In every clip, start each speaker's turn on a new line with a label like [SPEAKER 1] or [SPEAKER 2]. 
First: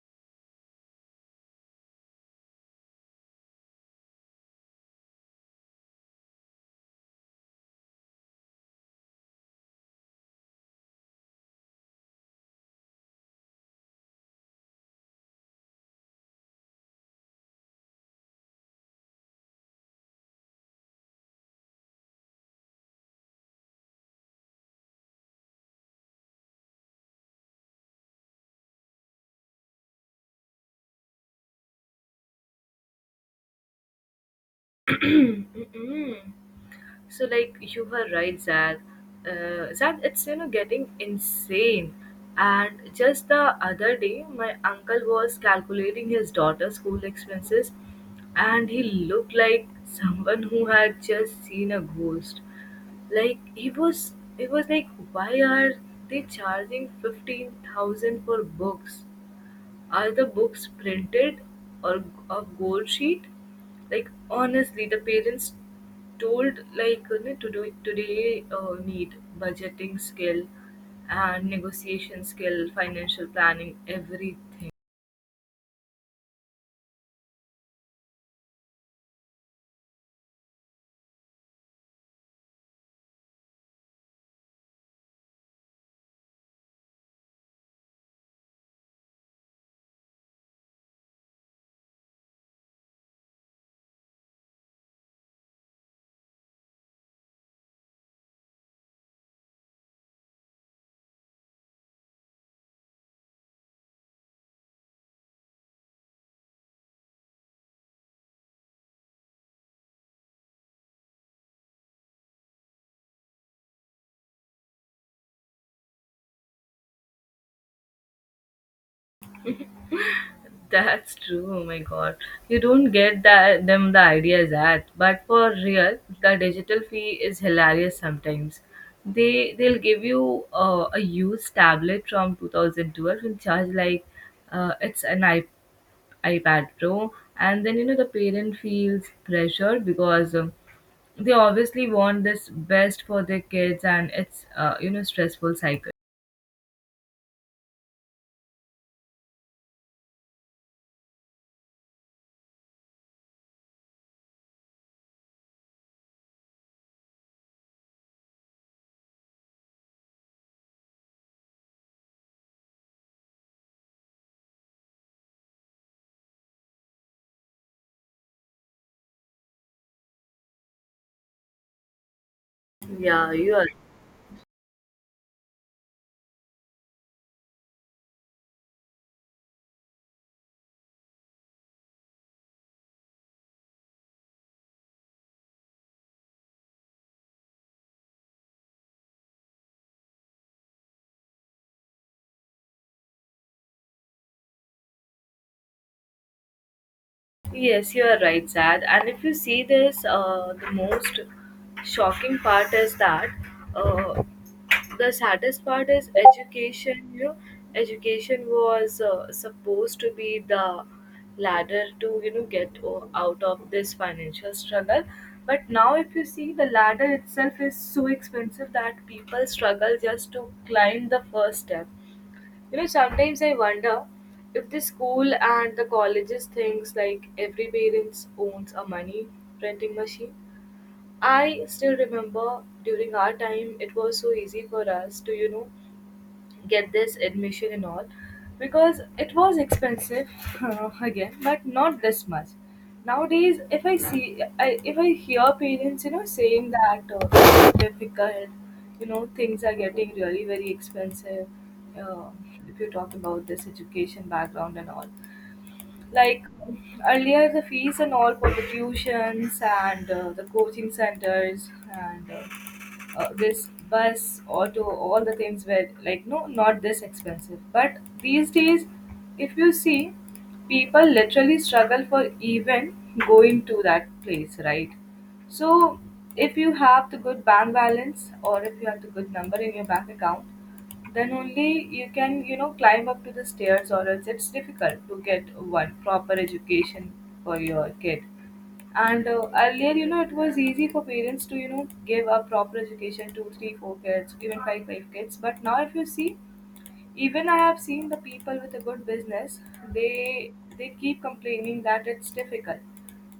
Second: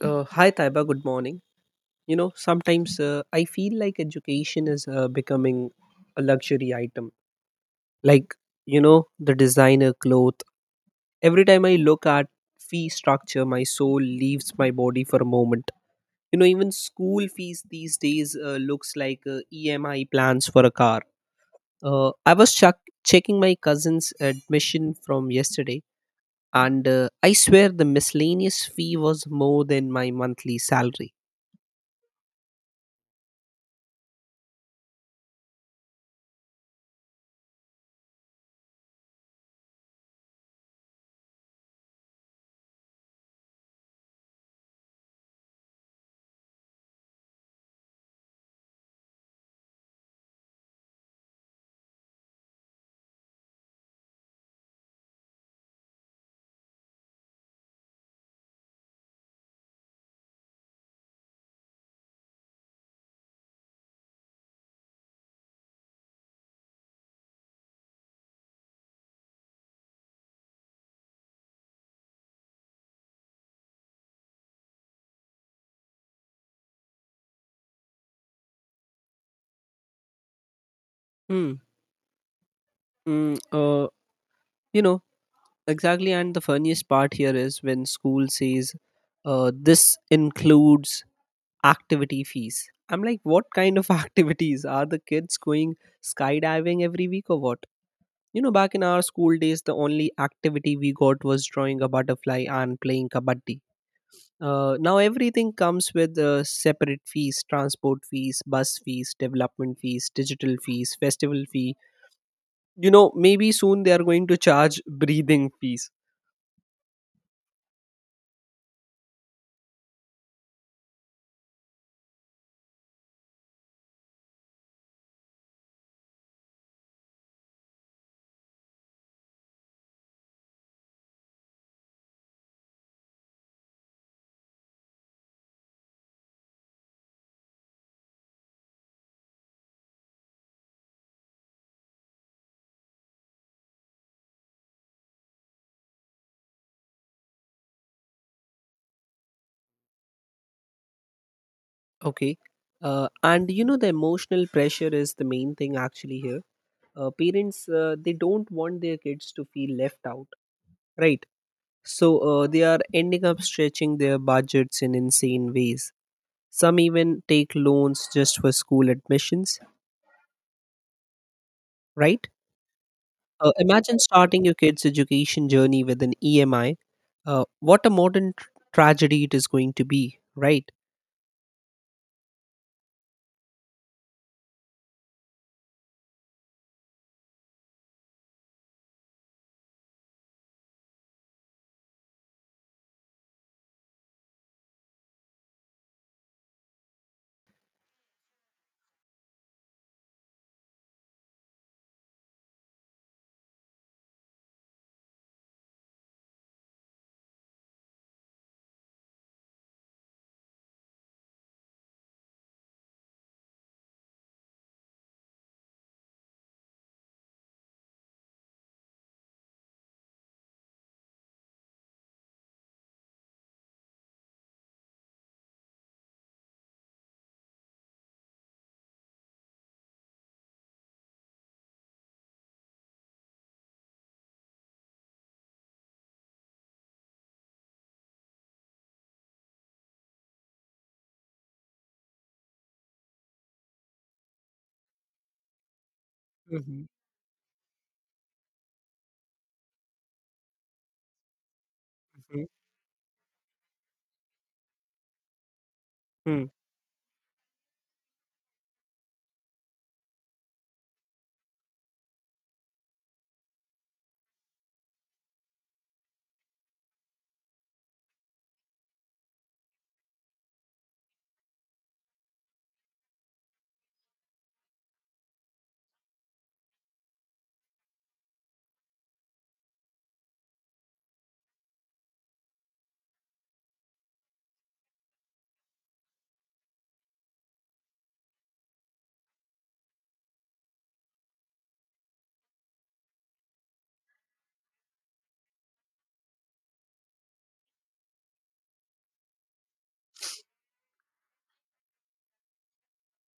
[SPEAKER 1] Hi, Taiba. Good morning. You know, sometimes I feel like education is becoming a luxury item. Like, you know, the designer cloth. Every time I look at fee structure, my soul leaves my body for a moment. You know, even school fees these days looks like EMI plans for a car. I was chuck checking my cousin's admission from yesterday, and I swear the miscellaneous fee was more than my monthly salary.
[SPEAKER 2] Mm-mm. So, like, you were right, Zad. Zad, it's getting insane. And just the other day, my uncle was calculating his daughter's school expenses, and he looked like someone who had just seen a ghost. Like, he was like, why are they charging 15,000 for books? Are the books printed, or a gold sheet? Like, honestly, the parents told, like, today today need budgeting skill and negotiation skill, financial planning, everything.
[SPEAKER 1] Hmm. Mm, uh, you know, exactly. And the funniest part here is when school says, this includes activity fees. I'm like, what kind of activities? Are the kids going skydiving every week or what? You know, back in our school days, the only activity we got was drawing a butterfly and playing kabaddi. Now everything comes with separate fees, transport fees, bus fees, development fees, digital fees, festival fee. You know, maybe soon they are going to charge breathing fees.
[SPEAKER 2] That's true. Oh my god, you don't get that them the ideas at, but for real, the digital fee is hilarious sometimes. They'll give you a used tablet from 2012 and charge like, it's an iPad Pro, and then you know the parent feels pressured because, they obviously want this best for their kids, and it's stressful cycle.
[SPEAKER 1] Okay. And you know, the emotional pressure is the main thing actually here. Parents, they don't want their kids to feel left out, right? So, they are ending up stretching their budgets in insane ways. Some even take loans just for school admissions, right?
[SPEAKER 2] Yeah, you
[SPEAKER 1] Imagine starting your kid's education journey with an EMI. What a modern tragedy it is going to be, right?
[SPEAKER 2] Yes, you are right, Zad. And if you see this, the most shocking part is that, uh, the saddest part is education. You know, education was supposed to be the ladder to get out of this financial struggle, but now if you see, the ladder itself is so expensive that people struggle just to climb the first step. You know, sometimes I wonder if the school and the colleges thinks like every parents owns a money printing machine. I still remember, during our time it was so easy for us to, you know, get this admission and all, because it was expensive again, but not this much nowadays. If if I hear parents, you know, saying
[SPEAKER 1] Mhm,
[SPEAKER 2] that, it's difficult, you know, things are getting really very expensive. uh, if you talk about this education background and all, like,
[SPEAKER 1] mhm.
[SPEAKER 2] earlier, the fees and all for the tuitions and the coaching centers and this bus, auto, all the things were like, no, not this expensive. But these days, if you see, people literally struggle for even going to that place, right? So if you have the good bank balance, or if you have the good number in your bank account, then only you can, you know, climb up to the stairs, or else it's difficult to get one proper education for your kid. And earlier, you know, it was easy for parents to, you know, give a proper education to three four kids, even five kids, but now if you see, even I have seen the people with a good business, they they keep complaining that it's difficult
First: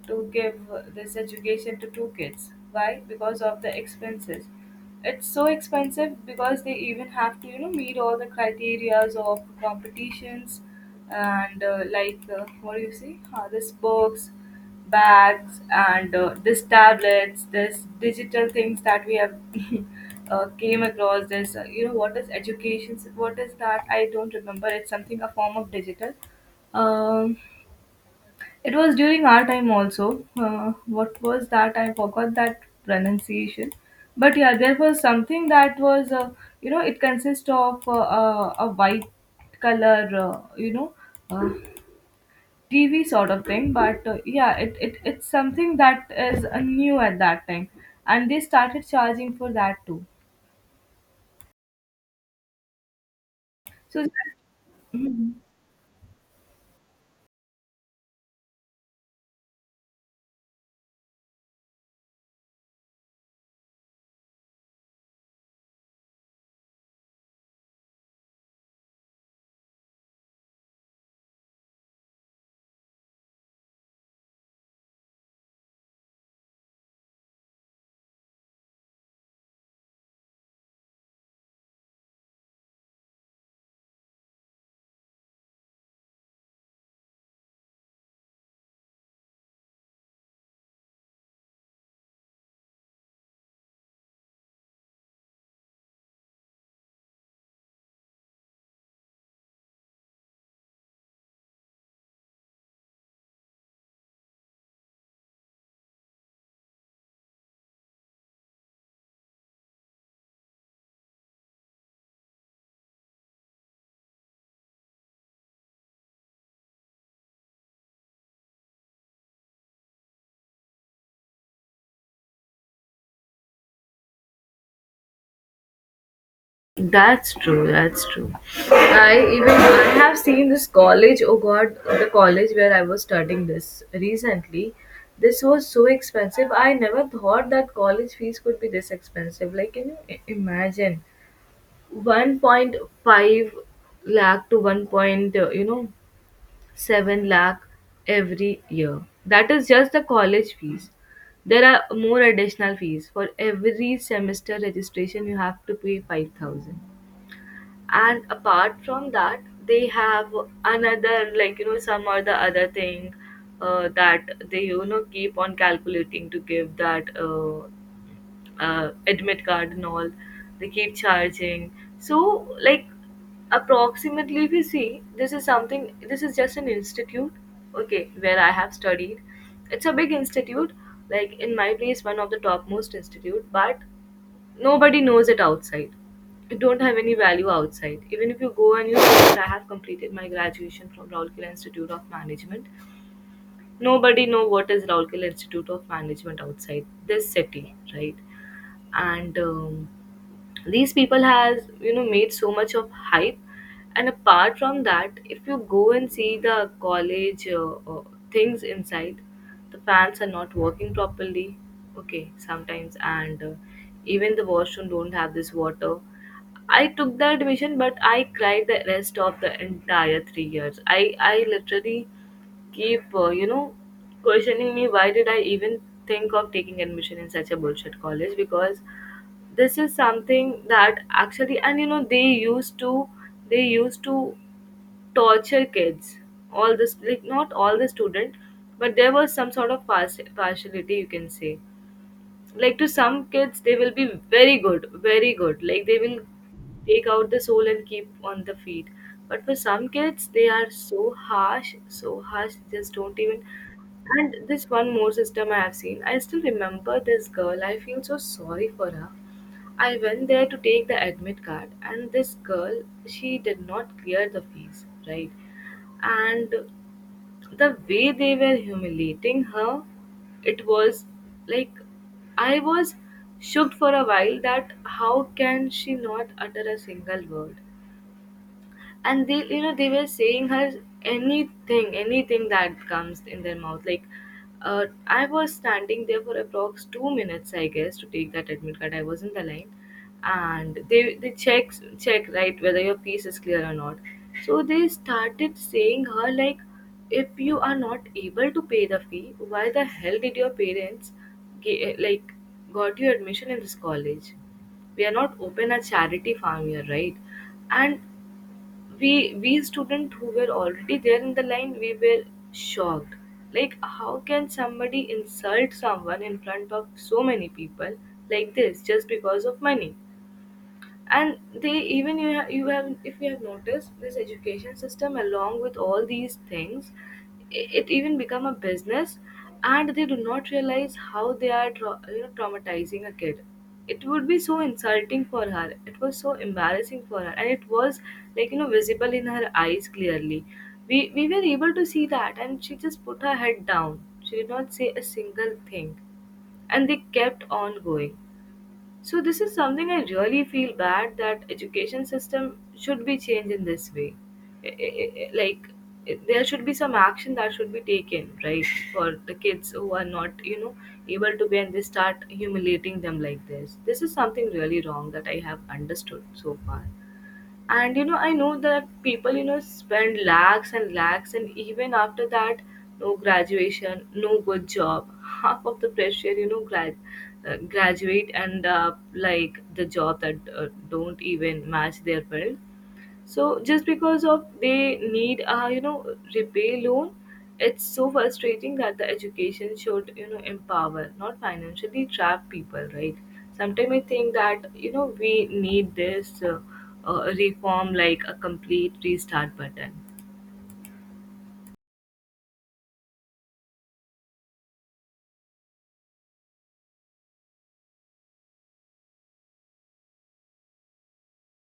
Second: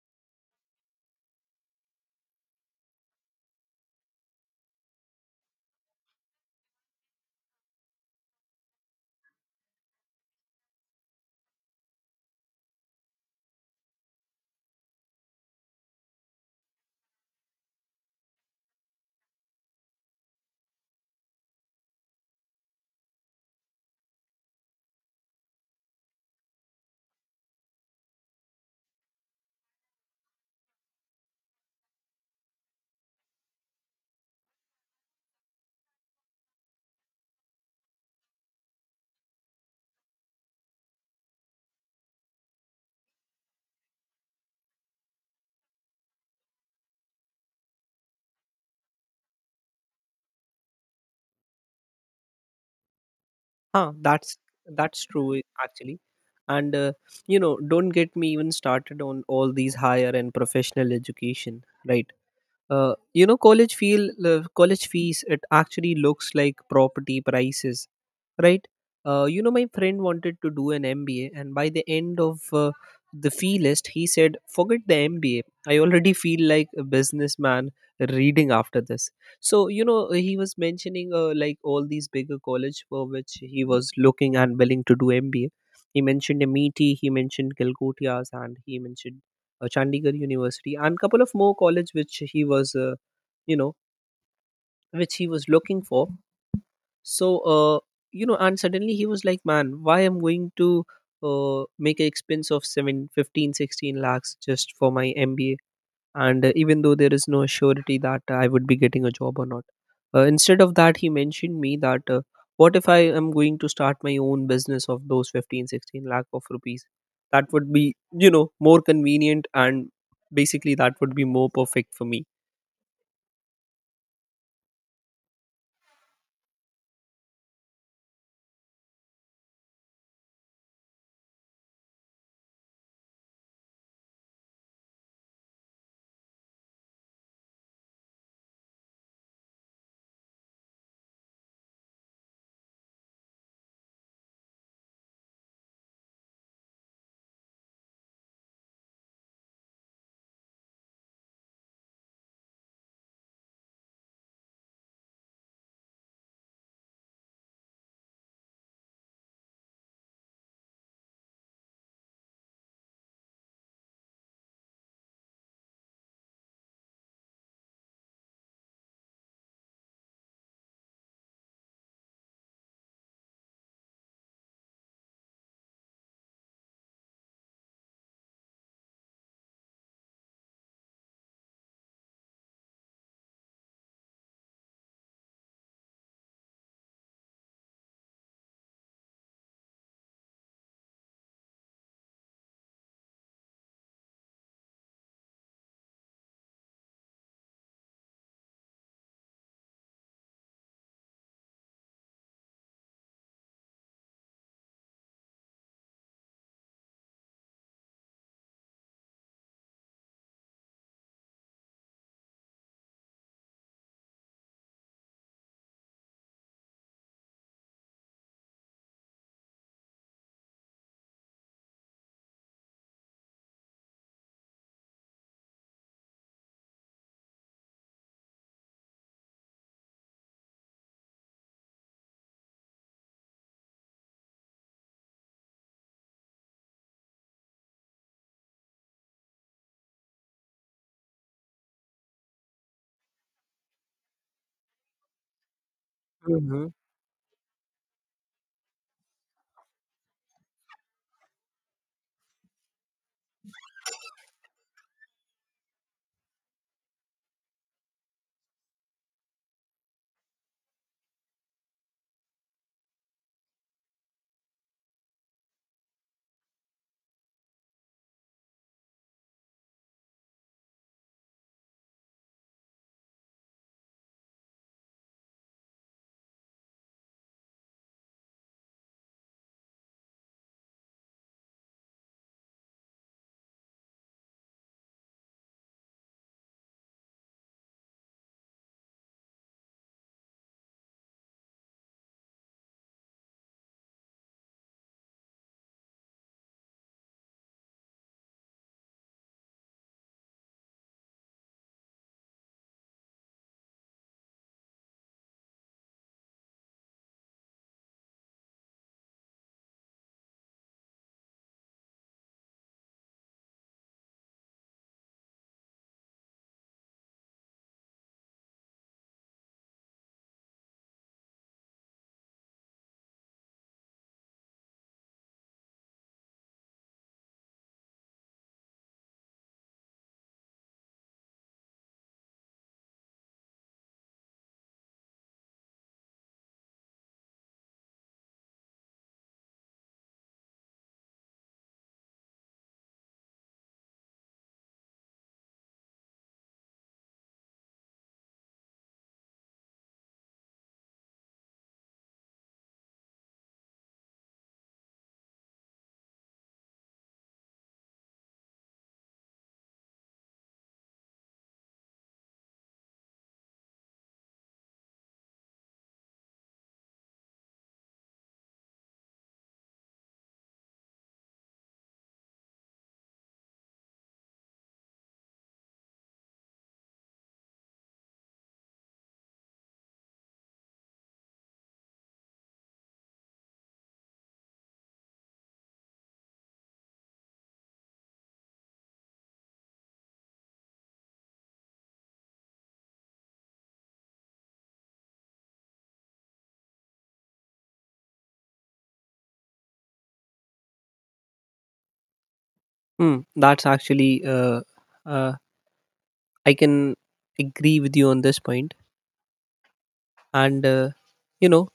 [SPEAKER 2] to give this education to two kids. Why? Because of the expenses. It's so expensive because they even have to, you know, meet all the criterias of competitions and, like, what do you see, this books bags and, this tablets, this digital things that we have Came across this, you know, what is education, what is that, I don't remember, it's something, a form of digital, um, it was during our time also. What was that? I forgot that pronunciation. But yeah, there was something that was, you know, it consists of, a white color, you know, uh, TV sort of thing. But yeah, it's something that is, new at that time, and they started charging for that too.
[SPEAKER 1] Huh,
[SPEAKER 2] So.
[SPEAKER 1] that's
[SPEAKER 2] Mhm.
[SPEAKER 1] true, eh, actually. And you know, don't get me even started on all these higher and professional education, right? You know, college fees, it actually looks like property prices, right? You know, my friend wanted to do an mba, and by the end of the fee list, he said forget the mba. I already feel like a businessman reading after this. So you know, he was mentioning like all these bigger college for which he was looking and willing to do mba. He mentioned MIT, he mentioned Calcutta's, and he mentioned Chandigarh University, and couple of more college which he was, you know, which he was looking for. So, you know, and suddenly he was like, man, why am going to make an expense of 7, 15, 16 lakhs just for my MBA? And even though there is no surety that I would be getting a job or not. Instead of that, he mentioned me that what if I am going to start my own business of those 15, 16 lakh of rupees? That would be, you know, more convenient, and basically that would be more perfect for me.
[SPEAKER 2] That's true. That's true. I even I have seen this college. Oh God, the college where I was studying this recently. This was so expensive. I never thought that college fees could be this expensive. Like, can you imagine, 1.5 lakh to one point, you know, seven lakh every year? That is just the college fees. There are more additional fees for every semester registration. You have to pay 5,000, and apart from that, they have another, like, you know, some or the other thing, that they, you know, keep on calculating to give that, admit card and all, they keep charging. So, like, approximately, if you see, this is something, this is just an institute, okay, where I have studied. It's a big institute, like in my place one of the topmost institute, but nobody knows it outside. It don't have any value outside. Even if you go and you say that I have completed my graduation from Raulkela Institute of Management, nobody know what is Raulkela Institute of Management outside this city, right? And these people has, you know, made so much of hype, and apart from that, if you go and see the college, things inside, the fans are not working properly, okay, sometimes, and even the washroom don't have this water. I took the admission, but I cried the rest of the entire 3 years. I literally keep, you know, questioning me, why did I even think of taking admission in such a bullshit college? Because this is something that actually, and you know, they used to torture kids. All this, like, not all the student, but there was some sort of partiality, you can say. Like, to some kids they will be very good, very good, like they will
[SPEAKER 1] Hmm.
[SPEAKER 2] take out the soul and keep on the feet. But for some kids they are so harsh, so harsh, just don't even. And this one more system I have seen. I still remember this girl, I feel so sorry for her. I went there to take the admit card, and this girl, she did not clear the fees, right? And the way they were humiliating her, it was like I was shocked for a while, that how can she not utter a single word. And they, you know, they were saying her anything, anything that comes in their mouth, like, I was standing there for approx 2 minutes, I guess, to take that admit card. I was in the line, and they check, right, whether your piece is clear or not. So they started saying her, like, if you are not able to pay the fee, why the hell did your parents ge- like got you admission in this college? We are not open a charity farm here, right? And we we students who were already there in the line, we were shocked, like how can somebody insult someone in front of so many people like this, just because of money. And they— even you have if you have noticed this education system, along with all these things, it even become a business, and they do not realize how they are traumatizing a kid. It would be so insulting for her, it was so embarrassing for her, and it was, like, you know, visible in her eyes clearly. We were able to see that, and she just put her head down, she did not say a single thing, and they kept on going. So this is something I really feel bad, that education system should be changed in this way. Like, there should be some action that should be taken, right, for the kids who are not, you know, able to be, and they start humiliating them like this. This is something really wrong that I have understood so far. And you know, I know that people, you know, spend lakhs and lakhs, and even after that, no graduation, no good job half of the pressure, you know, graduate, and like the job that don't even match their will. So just because of they need a, you know, repay loan. It's so frustrating that the education should, you know, empower, not financially trap people, right? Sometimes I think that, you know, we need this, reform, like a complete restart button.
[SPEAKER 1] Hmm, that's actually, uh, I can agree with you on this point. And, you know,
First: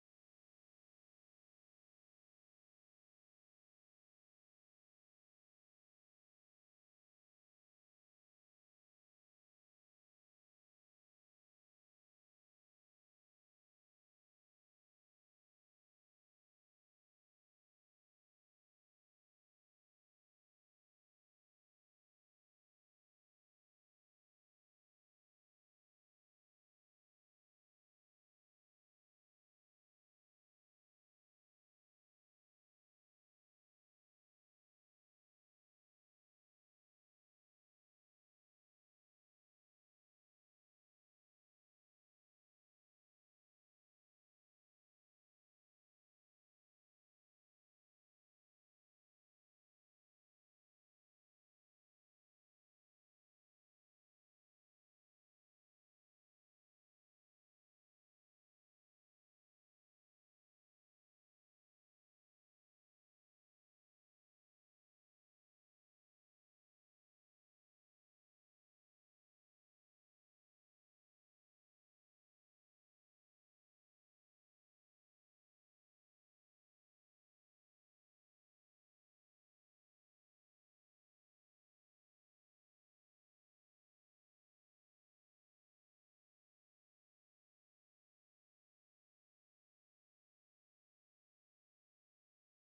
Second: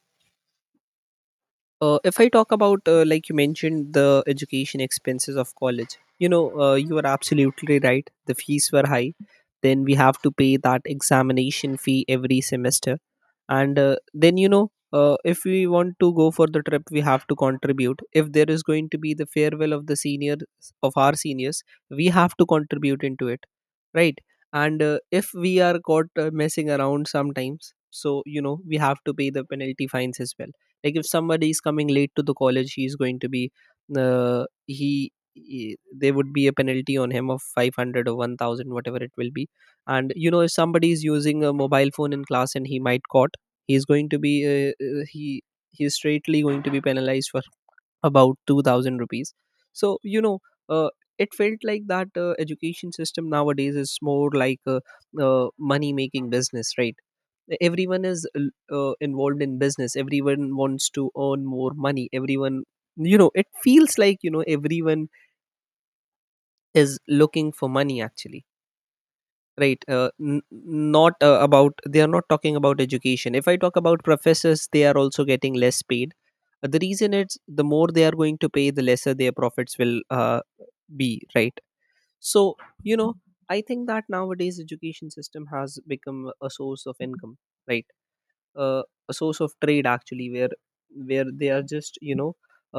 [SPEAKER 1] If I talk about, like you mentioned, the education expenses of college, you know, you are absolutely right. The fees were high. Then we have to pay that examination fee every semester. And then, you know, if we want to go for the trip, we have to contribute. If there is going to be the farewell of the seniors, of our seniors, we have to contribute into it, right? And if we are caught messing around sometimes, so you know, we have to pay the penalty fines as well. Like, if somebody is coming late to the college, he is going to be, he there would be a penalty on him of 500 or 1000, whatever it will be. And you know, if somebody is using a mobile phone in class and he might caught, he's going to be uh, uh, he he's straightly going to be penalized for about 2000 rupees. So you know, uh, it felt like that education system nowadays is more like a, money making business, right? Everyone is involved in business. Everyone wants to earn more money. Everyone, you know, it feels like, you know, everyone is looking for money, actually, right? Not about, they are not talking about education. If I talk about professors, they are also getting less paid. The reason is, the more they are going to pay, the lesser their profits will be, right? So you know, I think that nowadays education system has become a source of income, right? uh, a source of trade, actually, where they are just, you know,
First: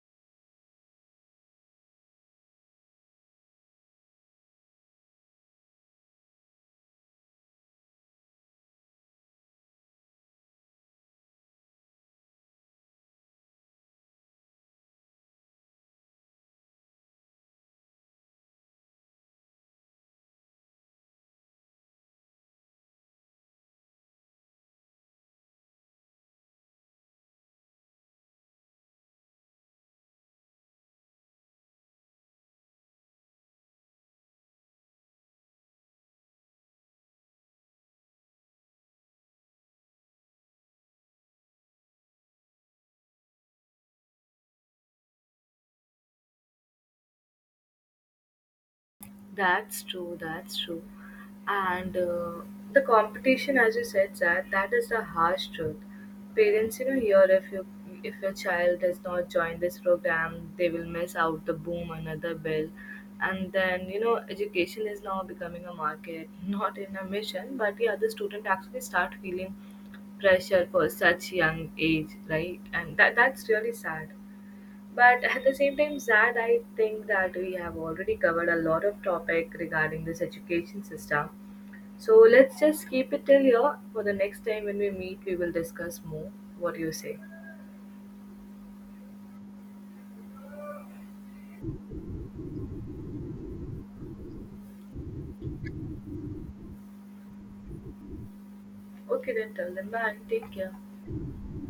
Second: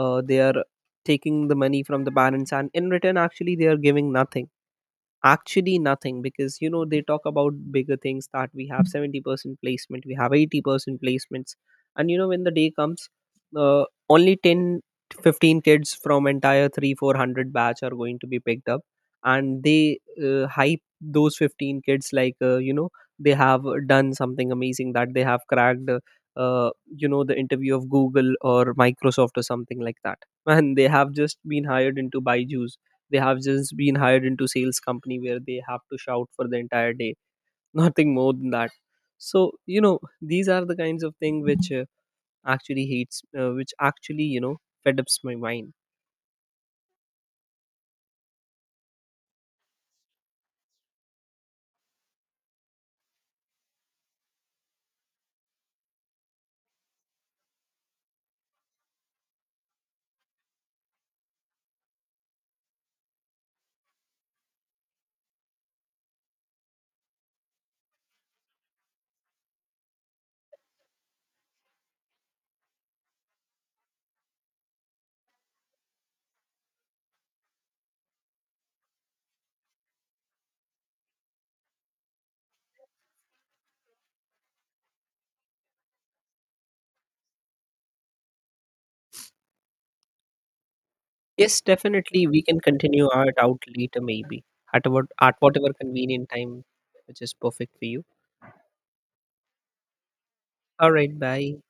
[SPEAKER 1] they are taking the money from the parents and in return, actually, they are giving nothing, actually nothing. Because you know, they talk about bigger things, that we have 70% placement, we have 80% placements. And you know, when the day comes, uh, only 10 to 15 kids from entire 3 400 batch are going to be picked up. And they hype those 15 kids like, you know, they have done something amazing, that they have cracked uh, you know, the interview of Google or Microsoft or something like that, and they have just been hired into Byju's. They have just been hired into sales company where they have to shout for the entire day. Nothing more than that. So you know, these are the kinds of thing which actually hates, which actually, you know, fed ups my mind.
[SPEAKER 2] That's true. That's true. And the competition, as you said, that that is the harsh truth. Parents, you know, here, if your child does not join this program, they will miss out the boom another bill. And then, you know, education is now becoming a market, not in a mission. But yeah, the student actually start feeling pressure for such young age, right? And that that's really sad. But at the same time, Zad, I think that we have already covered a lot of topic regarding this education system. So let's just keep it till here. For the next time when we meet, we will discuss more. What do you say?
[SPEAKER 1] Yes, definitely we can continue art out later, maybe at whatever convenient time which is perfect for you.
[SPEAKER 2] Okay, then tell them bye. Take care.
[SPEAKER 1] All right, bye.